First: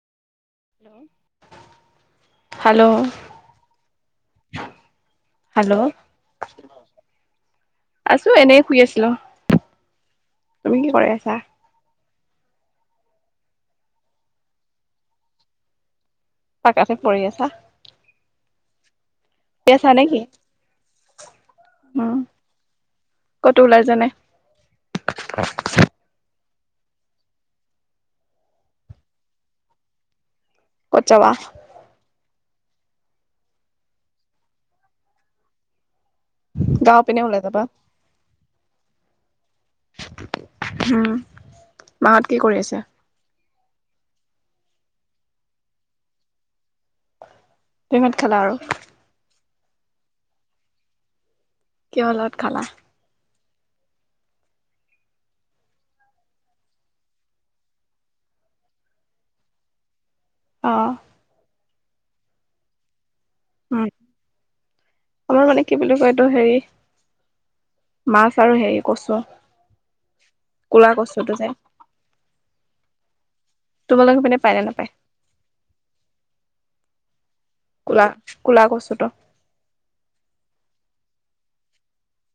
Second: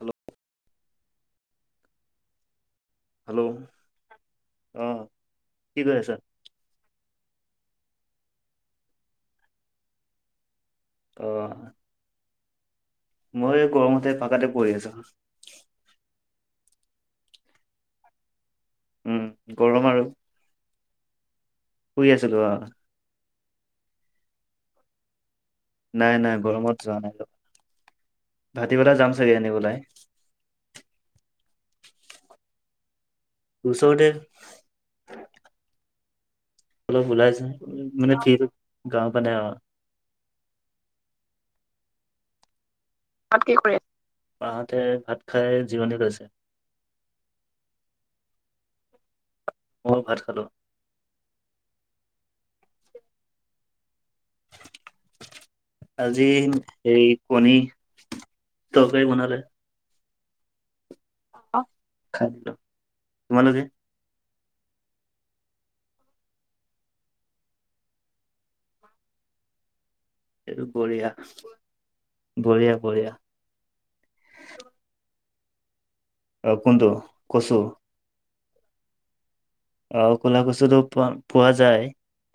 Hello hello! Hello! অঁ, hello কি কৰি আছা? আছো এনে, শুই আছিলো। তুমি কি কৰি অ আছা? মই এই গৰমতে পাকাতে পৰি আছা। পাকাতে পৰি আছা, উম শুই গৰম আছা আৰু নেকি? শুই উম আছিলো অঁ। ক'তো ওলাই যোৱা নাই? নাই নাই গৰমত যোৱা নাই ৰ', ভাঁতিবেলা যাম চাগে এনে ওলাই। কত যাবা? ওচৰতে। গাঁৱৰ অলপ পিনে ওলাই যাবা মানে থ্ৰী ফি গাওঁ পিনে অঁ। উম, মাহঁত কি কৰি আছে? মাহঁতে ভাত খাই জীৰণি লৈছে। কি লগত খালা আৰু? মইও ভাত খালো। কিহৰ লগত খালা? [inaudible] আজি হেৰি কণী তৰকাৰী বনালে। অ'। তোমালোকে? উম, আমাৰ মানে কি বুলি কয় এইটো হেৰি মাছ আৰু হেৰি কচু। এইটো কলা বঢ়িয়া কচুটো যে, বঢ়িয়া বঢ়িয়া তোমালোকৰ পিনে পাই নে নাপায়? অ' কোনটো কচু? কলা কলা কচুটো অ কলা কচুটো পোৱা পোৱা যায়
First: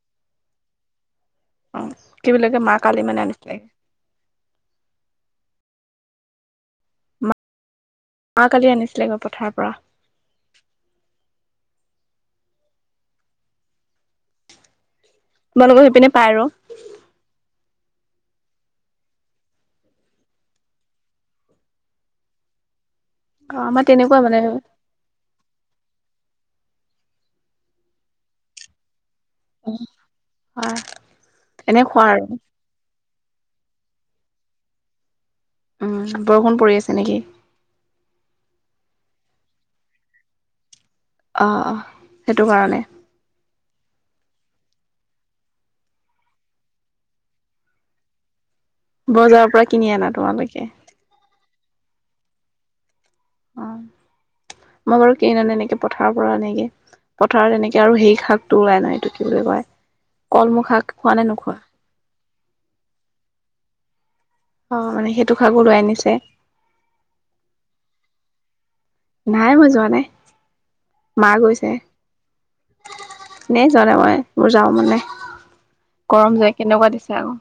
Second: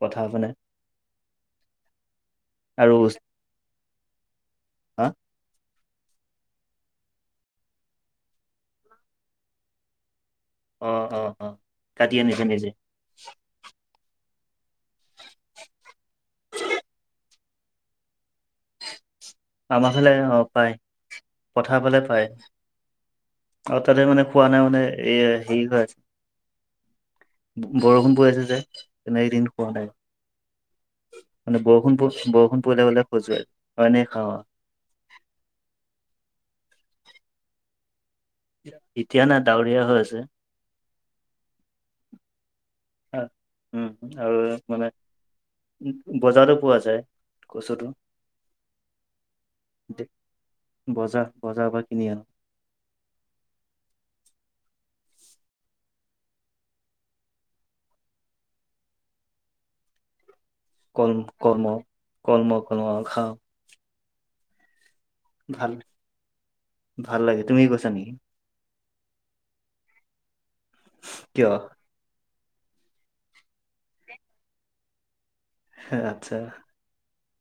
পথাৰ পিনে। অ' কি বুলি কয় মা আৰু কালি মানে আনিছিলে। হা মা কালি আনিছিলে গৈ পথাৰৰ পৰা। অ' অ', কাটি আনিছে নিজে? [inaudible] ব লগ সেই পিনে পাই ৰ আমাৰ ফালে অ পায় পথাৰ ফালে পায়। অ আৰু আমাৰ তাতে তেনেকুৱা মানে খোৱা নাই মানে এ সেই হয় আছ বু বৰষুণ পৰি আছে যে তেনেই দিনটো পোৱা নাই। হয় মানে এনে বৰষুণ খোৱা পছ আৰু বৰষুণ পৰিলে গলে খজুৱাই হয় এনে খাওঁ অ বৰষুণ পৰি আছে নেকি? এতিয়া না ডাৱৰীয়া হৈ আছে। অ অ সেইটো কাৰণে। আহ উম আৰুৱে মানে উত বজাৰো পোৱা যায় কচুটো। বজাৰৰ পৰা কিনি আনা তোমালোকে? বজাৰ বজাৰ পৰা কিনি আনো। অ [inaudible] মই বাৰু কেই নানেনে এনেকে পথাৰৰ পৰা আনেগে। পথাৰত এনেকে আৰু সেই শাকটো ওলাই নয় এইটো কি বুলি কয় কলমু শাক। খোৱা নে কলমু নোখোৱা কৰ্ম কলম কন আও খাওঁ। অ মানে সেইটো শাগো ভাল লৈ আনিছে। ভাল লাগে তুমি গৈছা নেকি? নাই মই যোৱা নাই। মা কিয় গৈছে এনেই জোৱা নাই মই মোৰ যাব নাই। আচ্ছা গৰম যে কেনেকুৱা দিছে আক,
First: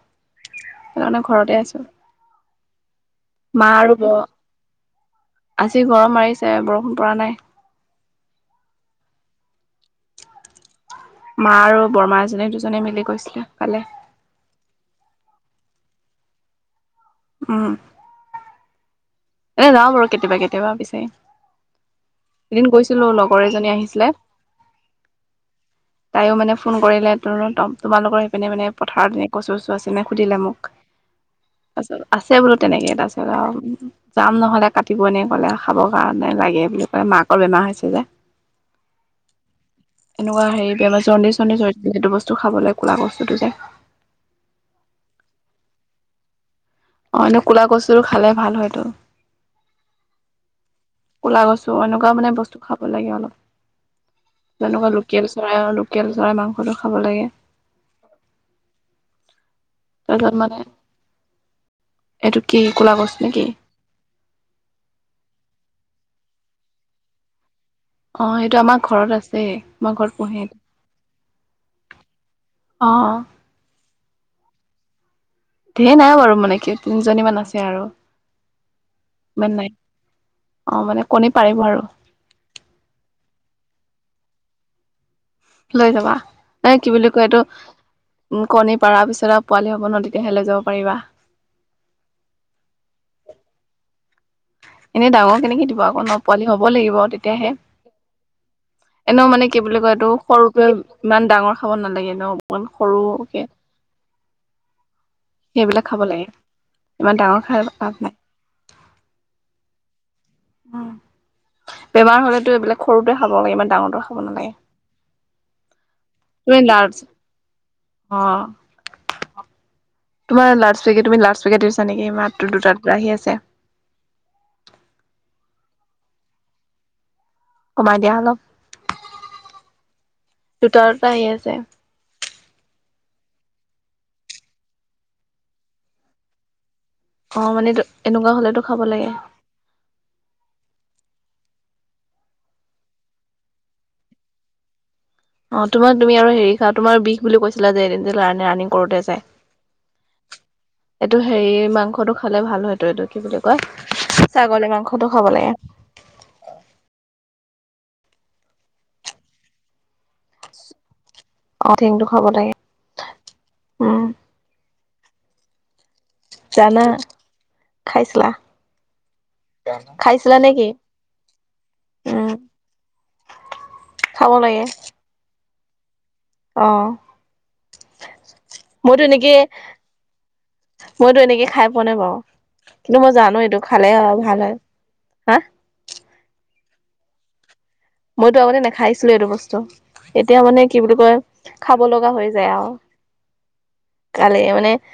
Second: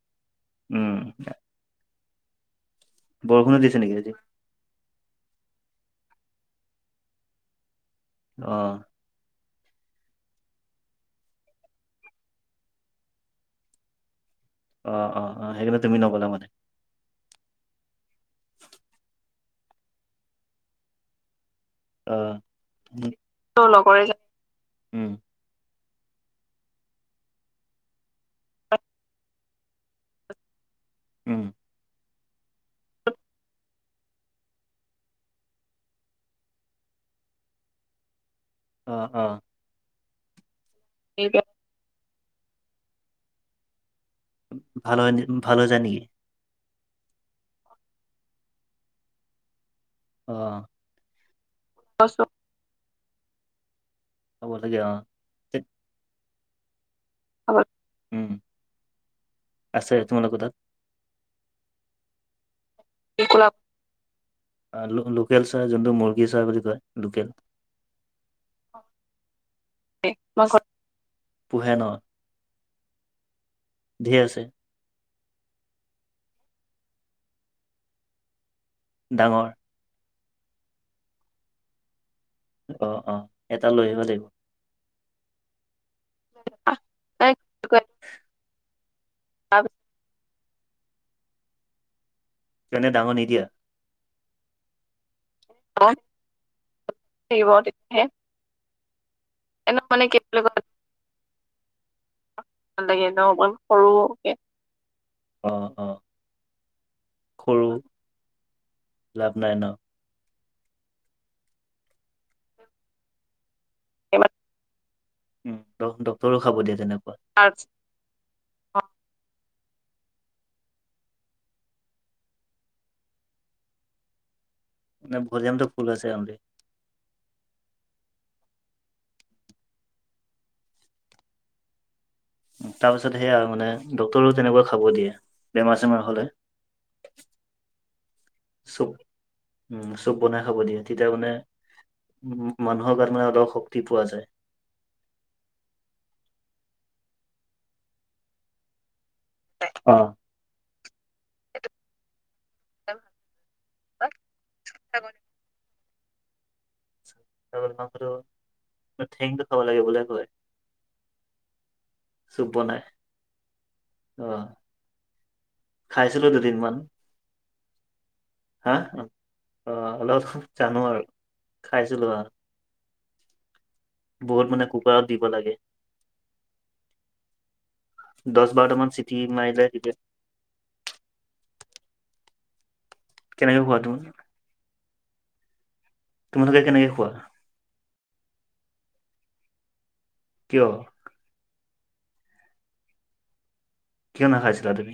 উম সেইকাৰণে ঘৰতে আছো। বৰষুণো মা দিছে নেকি আৰু ব আজি আজি গৰম মাৰিছে বৰষুণ পৰা নাই। অ। মা আৰু বৰমা এজী দুজনে মিলি গৈছিলে কালে। অ অ অ হেৰি গ'লে তুমি নগলা মানে [unintelligible] এ যাওঁ বাৰু কেতিয়াবা কেতিয়াবা পিছে। অ এদিন গৈছিলো লগৰ এজনী আহিছিলে। উম তাইও মানে ফোন কৰিলে তোৰো তম তোমালোকৰ সেইপিনে মানে পথাৰত এনে কচু চচু আছে নে সুধিলে মোক। উম। তাৰপিছত আছে বোলো তেনেকে তাৰপিছত আও যাম নহলে কাটিব এনে কলে খাবৰ কাৰণে লাগে বুলি ক'লে মাকৰ বেমাৰ হৈছে যে। অ অ। এনেকুৱা হেৰি বেমাৰ জন্দিছ চন্দিছ হৈ থাকিলে সেইটো বস্তু খাবলে কোলা কচুটো যে ভাল হয় নি ভাল যায় নেকি অ এনে ক'লা কচু খালে ভাল হয়টো। অ। কোলা কচু অনকুৱা মানে বস্তু খাব লাগে অলপ খাব লাগে যেনেকুৱা অ লোকেল চৰাইয় লো- কেল চৰাই মাংসটো খাব লাগে। [unintelligible] উম আছে তাৰপিছত তোমালোকৰ তাত। মানে এইটো কি কোলা কচু নেকি? আ লো লোকেল চাহ যোনটো মুৰ্গী চাহ বুলি কয় লোকেল। অ সেটো আমাৰ ঘৰত আছে, আমাৰ ঘৰত পোহে। পোহে ন অ। ধেই আছে। ধেই নাই বাৰু, মানে কি তিনিজনীমান আছে আৰু ডাঙৰ ইমান নাই। অ মানে কণী পাৰিব আৰু। অ অ এটা লৈ আহিব দেই। লৈ যাবা, এ কি বুলি কয় এইটো উ কণী পাৰ পিছত আৰু পোৱালি হব ন তে - তেতিয়াহে লৈ যাব পাৰিবা। এনেই ডাঙৰ নিদিয়া? এনেই ডাঙৰ কেনেকে দিব আকৌ, ন পোৱালি হব লাগিব থাকিব তেতিয়াহে, তেতিয়াহে এনেও মানে - কি এনে বুলি কয় মানে এইটো কি বুলি কয় সৰুকে ইমান ডাঙৰ খাব নালাগে ন অকমান সৰুকে - সৰুকে - সেইবিলাক খাব লাগে ইমান ডাঙৰ খাই সৰু লাভ নাই। লাভ নাই ন। উম, বেমাৰ হলেতো এইবিলাক সৰুতে খাব লাগে ইমান ডাঙৰ- উম ডক্টৰো খাব তুমি দিয়া লাৰ্জ তেনেকুৱা। অ, অ তোমাৰ লাউডস্পীকাৰ তুমি লাউডস্পীকাৰ দি থৈছা নেকি মাতটো দুটা দুটা আহি আছে। নাই ভলিয়মটো ফুল আছে সেইকাৰণে দি। কমাই দিয়া অলপ, দুটা দুটা আহি আছে। তাৰ পিছত সেয়া মানে ডক্টৰো তেনেকা খাব দিয়ে বেমাৰ চেমাৰ হলে। অ মানে টৌ এনেকুৱা হলেতো খাব চুপ লাগে। উম চুপ বনাই খাব দিয়ে, তেতিয়া মানে উম মানুহৰ গাট মানে অলপ শক্তি পোৱা যায়। অ তোমাক তুমি আৰু হেৰি খা তোমাৰ বিষ বুলি কৈছিলা যে এদিন ৰানিং কৰোতে যে - অ। এইটো হেৰি মাংসটো খালে ভাল হয়। এইটো এইটো কি বুলি কয় ছাগলী মাংসটো ছাগলী খাব লাগে। ছাগলী মাংসটো মানে ঠেংটো খাব লাগে বুলি কয়। অ ঠেংটো খাব চুপ লাগে বনাই, উম আহ। জানা, খাইছিলা? হা অ অলপ খাইছিলা নেকি? জানো আৰু খাইছিলো আহ। উম খাব বহুত লাগে মানে কুকাৰত দিব লাগে। অ দহ বাৰটামান মইতো চিটি এনেকে মাৰিলে তেতিয়া - মইতো এনেকে খাই পোৱা নাই বাৰু কিন্তু মই জানো কেনেকে এইটো খোৱা খালে তুমি আৰু ভাল হয়। হা। তোমালোকে কেনেকে খোৱা? মইতো আগতে নেখাইছিলো এইটো বস্তু, এতিয়া মানে কিয় কি বুলি কয় - খাব লগা হৈ যায় আও, কিয় খালে নাখাইছিলা মানে - তুমি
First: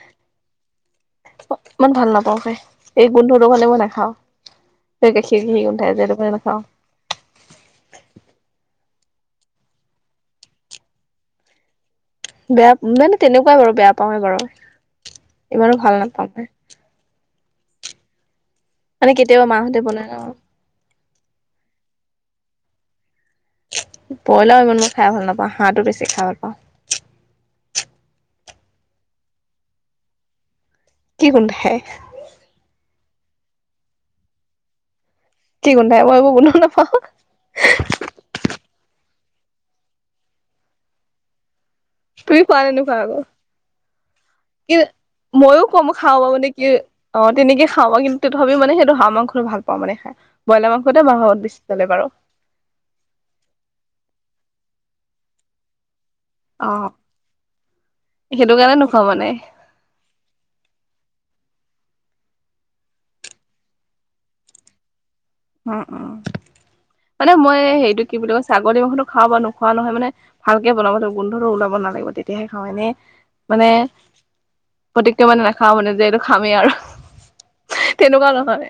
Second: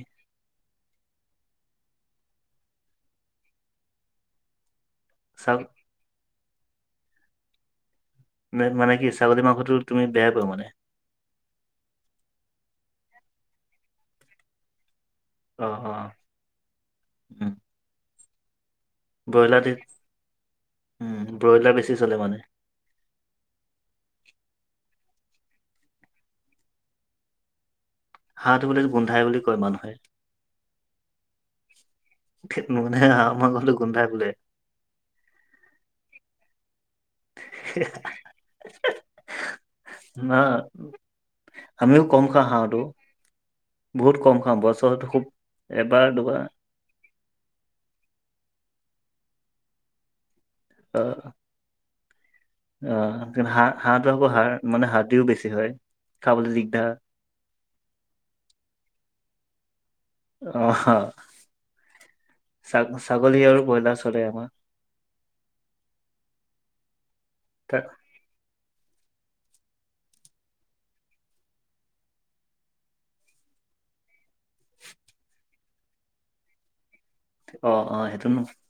ইমান ভাল নাপাও খাই, এই গোন্ধটো কাৰণে মই নাখাওঁ। এই গাখীৰ চাক গাখীৰ গোন্ধাই যে সেইটো কাৰণে নাখাওঁ। নে মানে কি ছাগলী মাংসটো তুমি বেয় পাোৱা মানে? বেয়া মানে তেনেকুৱাই বাৰু বেয়া পাওৱে বাৰু। অঁ ইমানো ভাল অঁ, নাপাওঁ মই ওম। মানে কেতিয়াবা ব্ৰইলাৰটো, মাহঁতে বনাই ন ব্ৰইলাৰ বেছি চলে মানে? ব্ৰইলাৰ‌ও ইমান মই খাই ভাল নাপাওঁ, হাঁহটো বেছি খাই ভাল পাওঁ। হাঁহটো বুলে গোন্ধাই বুলি কয় মানুহে! কি গোন্ধাই? ঠেইৎ নোগোন্ধাই হাঁহ মাংসটো গোন্ধাই বোলে। কি গোন্ধাই মই এইবোৰ গোন্ধ নাপাওঁ না আমিও তুমি কমকে খোৱা নে হাঁহটো নোখোৱা আকৌ বহুত কম খাওঁ কি বছৰটো খুব মইয়ো কম এবাৰ খাওঁ বা দুবাৰ মানে কি অ তেনেকে খাওঁ বা কিন্তু তথাপিও মানে সেইটো হাঁহ মাংসটো ভাল পাওঁ মানে খাই বইলাৰ অ মাংসতে আমাৰ ঘৰত বেছি চলে বাৰু অ কি হাঁহ হাঁহটো আকৌ হাড় মানে হাড়দিও বেছি হয় খাবলৈ অ দিগদাৰ সেইটো কাৰণে নোখোৱা মানে অ হ ছ ছাগলী আৰু ব্ৰইলাৰ চলে আমাৰ উম উম মানে মই তাত সেইটো কি বুলি কয় ছাগলী মাংসটো খাওঁ বা নোখোৱা নহয় মানে ভালকে বনাব লাগিব গোন্ধটো ওলাব নালাগিব তেতিয়াহে খাওঁ এনেই মানে পতিকে মানে নাখাওঁ মানে যে এইটো খামেই আৰু অ অ সেইটো তেনেকুৱা নো নহয়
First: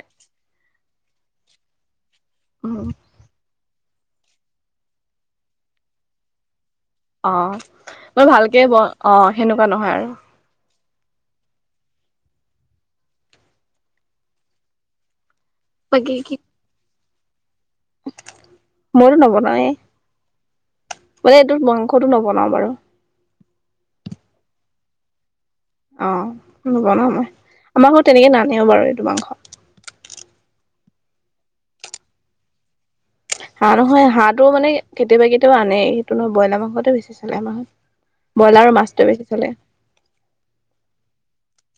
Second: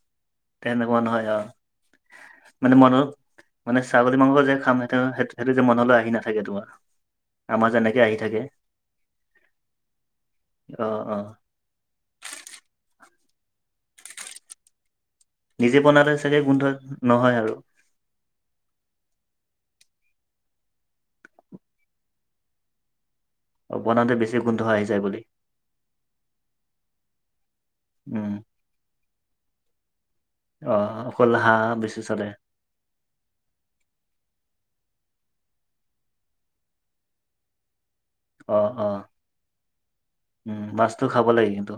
তেনেকুৱা নহয় আহ মানে উম মনত মানে ছাগলী মাংস যে খাম সেইটো সেইটো যে মনলৈ আহি নাথাকে তোমাৰ অ আমাৰ যেনেকে আহি মই থাকে ভালকে ব অ সেনেকুৱা নহয় আৰু অ অ নিজে বনালে বাকী কি চাগে গোন্ধ নহয় আৰু মইতো নবনাওয়ে মানে এইটোত মাংসটো নবনাও বাৰু অ বনাওঁতে বেছি গোন্ধ আহি যায় বুলি অ নবনাও মই আমাৰ ঘৰত তেনেকে উম নানেও বাৰু এইটো মাংস অ অকল হাঁহ বেছি চলে হাঁহ নহয় হাঁহটো মানে কেতিয়াবা কেতিয়াবা আনে সেইটো নহয় ব্ৰইলাৰ মাংস টোৱে বেছি চালে আমাৰ ঘৰত অ অ উম মছটো খাব লাগে কিন্তু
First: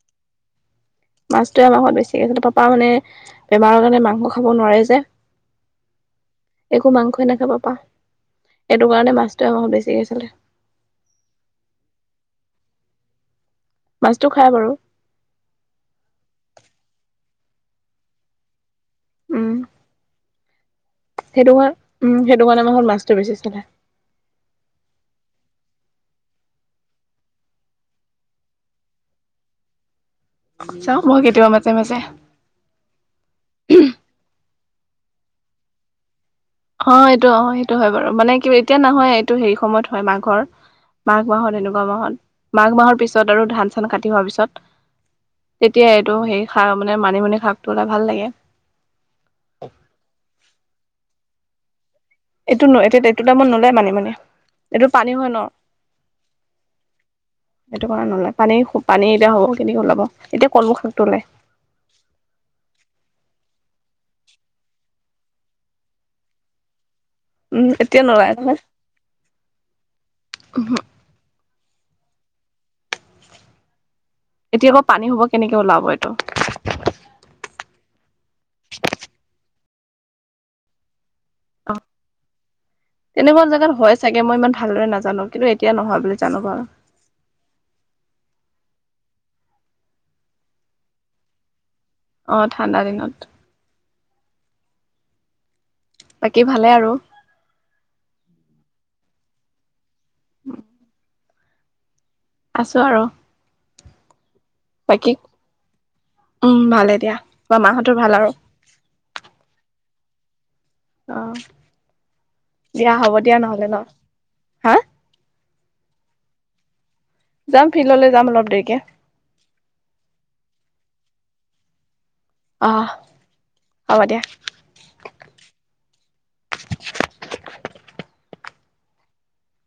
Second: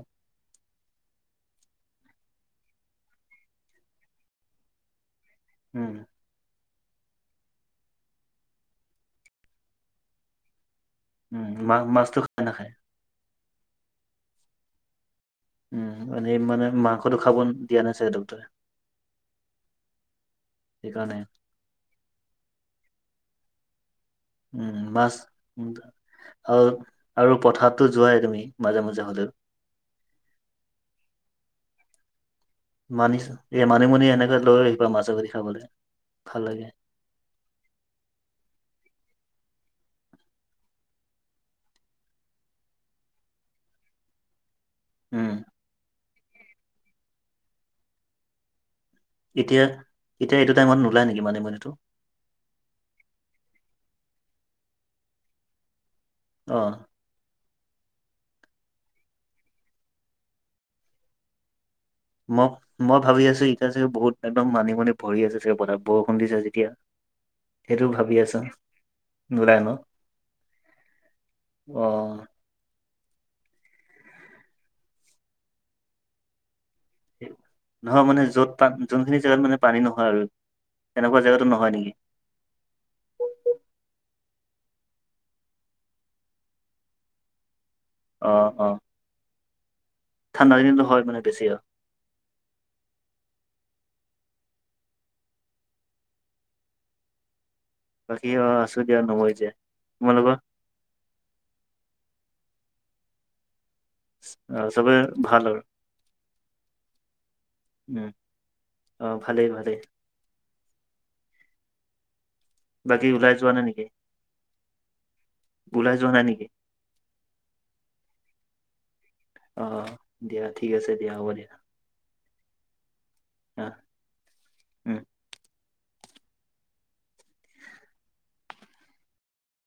মাছটোৱে আমাৰ বেছিকে চলে পাপা মানে বেমাৰৰ কাৰণে মাংস খাব নোৱাৰে যে উম একো মাংসই নাখাই পা এইটো কাৰণে মাছটোৱে আমাৰ বেছিকে চালে উম মা মাছতো খাই নাখায় মাছতো খাই বাৰু উম এনেই মানে মাংসটো খাব দিয়া নাই চাগে ডক্টৰে উম সেইকাৰণে সেইটো ঘৰ উম সেইটো কাৰণে আমাৰ ঘৰত মাছটো বেছি চলে উম মাছ উ আৰু আৰু পথাৰতটো যোৱাই তুমি মাজে মাজে হ'লেও যাও মই কেতিয়াবা মাজে মাজে মানিছো এ মানিমুনি এনেকে লৈ আহিবা মাছৰ গৰি খাবলে ভাল লাগে অ এইটো অ সেইটো হয় বাৰু মানে কি এতিয়া নহয় এইটো হেৰি সময়ত হয় মাঘৰ মাঘ মাহত এনেকুৱা মাহত মাঘ মাহৰ পিছত আৰু ধান চান কাটি হোৱাৰ পিছত উম তেতিয়া এইটো সেই খা মানে মানিমুনি শাকটো হ'লে ভাল লাগে এতিয়া এতিয়া এইটো টাইমত নোলায় নেকি মানিমুনি টো এইটো ন এতিয়াটো টাইমত নোলাই মানিমুনী এইটো পানী হয় ন অ এইটো কাৰণ নোলায় পানী পানী এতিয়া হ'ব কেনেকে ওলাব এতিয়া কলমো শাকটো ওলাই ম মই ভাবি আছো এতিয়া চাগে বহুত একদম মানিমুনি ভৰি আছে চাগে পথাৰত বৰষুণ দিছে যেতিয়া উম সেইটো এতিয়া ভাবি নোলায় আছা, নোলায় ন। অ এতিয়া আকৌ পানী হোপা কেনেকে ওলাব এইটো। নহয় মানে য'ত পান যোনখিনি জেগাত মানে পানী নহয় আৰু, তেনেকুৱা জেগাতো নহয় অ নেকি? তেনেকুৱা জাগাত হয় চাগে মই ইমান ভালদৰে নাজানো, কিন্তু এতিয়া নহয় বুলি জানো বাৰু। অ অ। ঠাণ্ডা দিনত হয় মানে বেছি আৰু। অ ঠাণ্ডা দিনত। বাকী ভালে আৰু? বাকী অ আছো দিয়া নোমৰি জীয়াই। তোমালোকৰ? আছো আৰু। আহ চবৰে বাকী ভাল আৰু উম ভালে দিয়া বা মাহঁতৰ উম। ভাল আৰু অ ভালেই ভালেই। অ দিয়া বাকী হ'ব ওলাই দিয়া যোৱা নাই নহ'লে ন? নেকি হা ওলাই যোৱা নাই নেকি? যাম ফিল্ডলৈ যাম অলপ দেৰিকে। অ দিয়া ঠিক আছে দিয়া হ'ব দিয়া। অ অ হ'ব দিয়া। উম।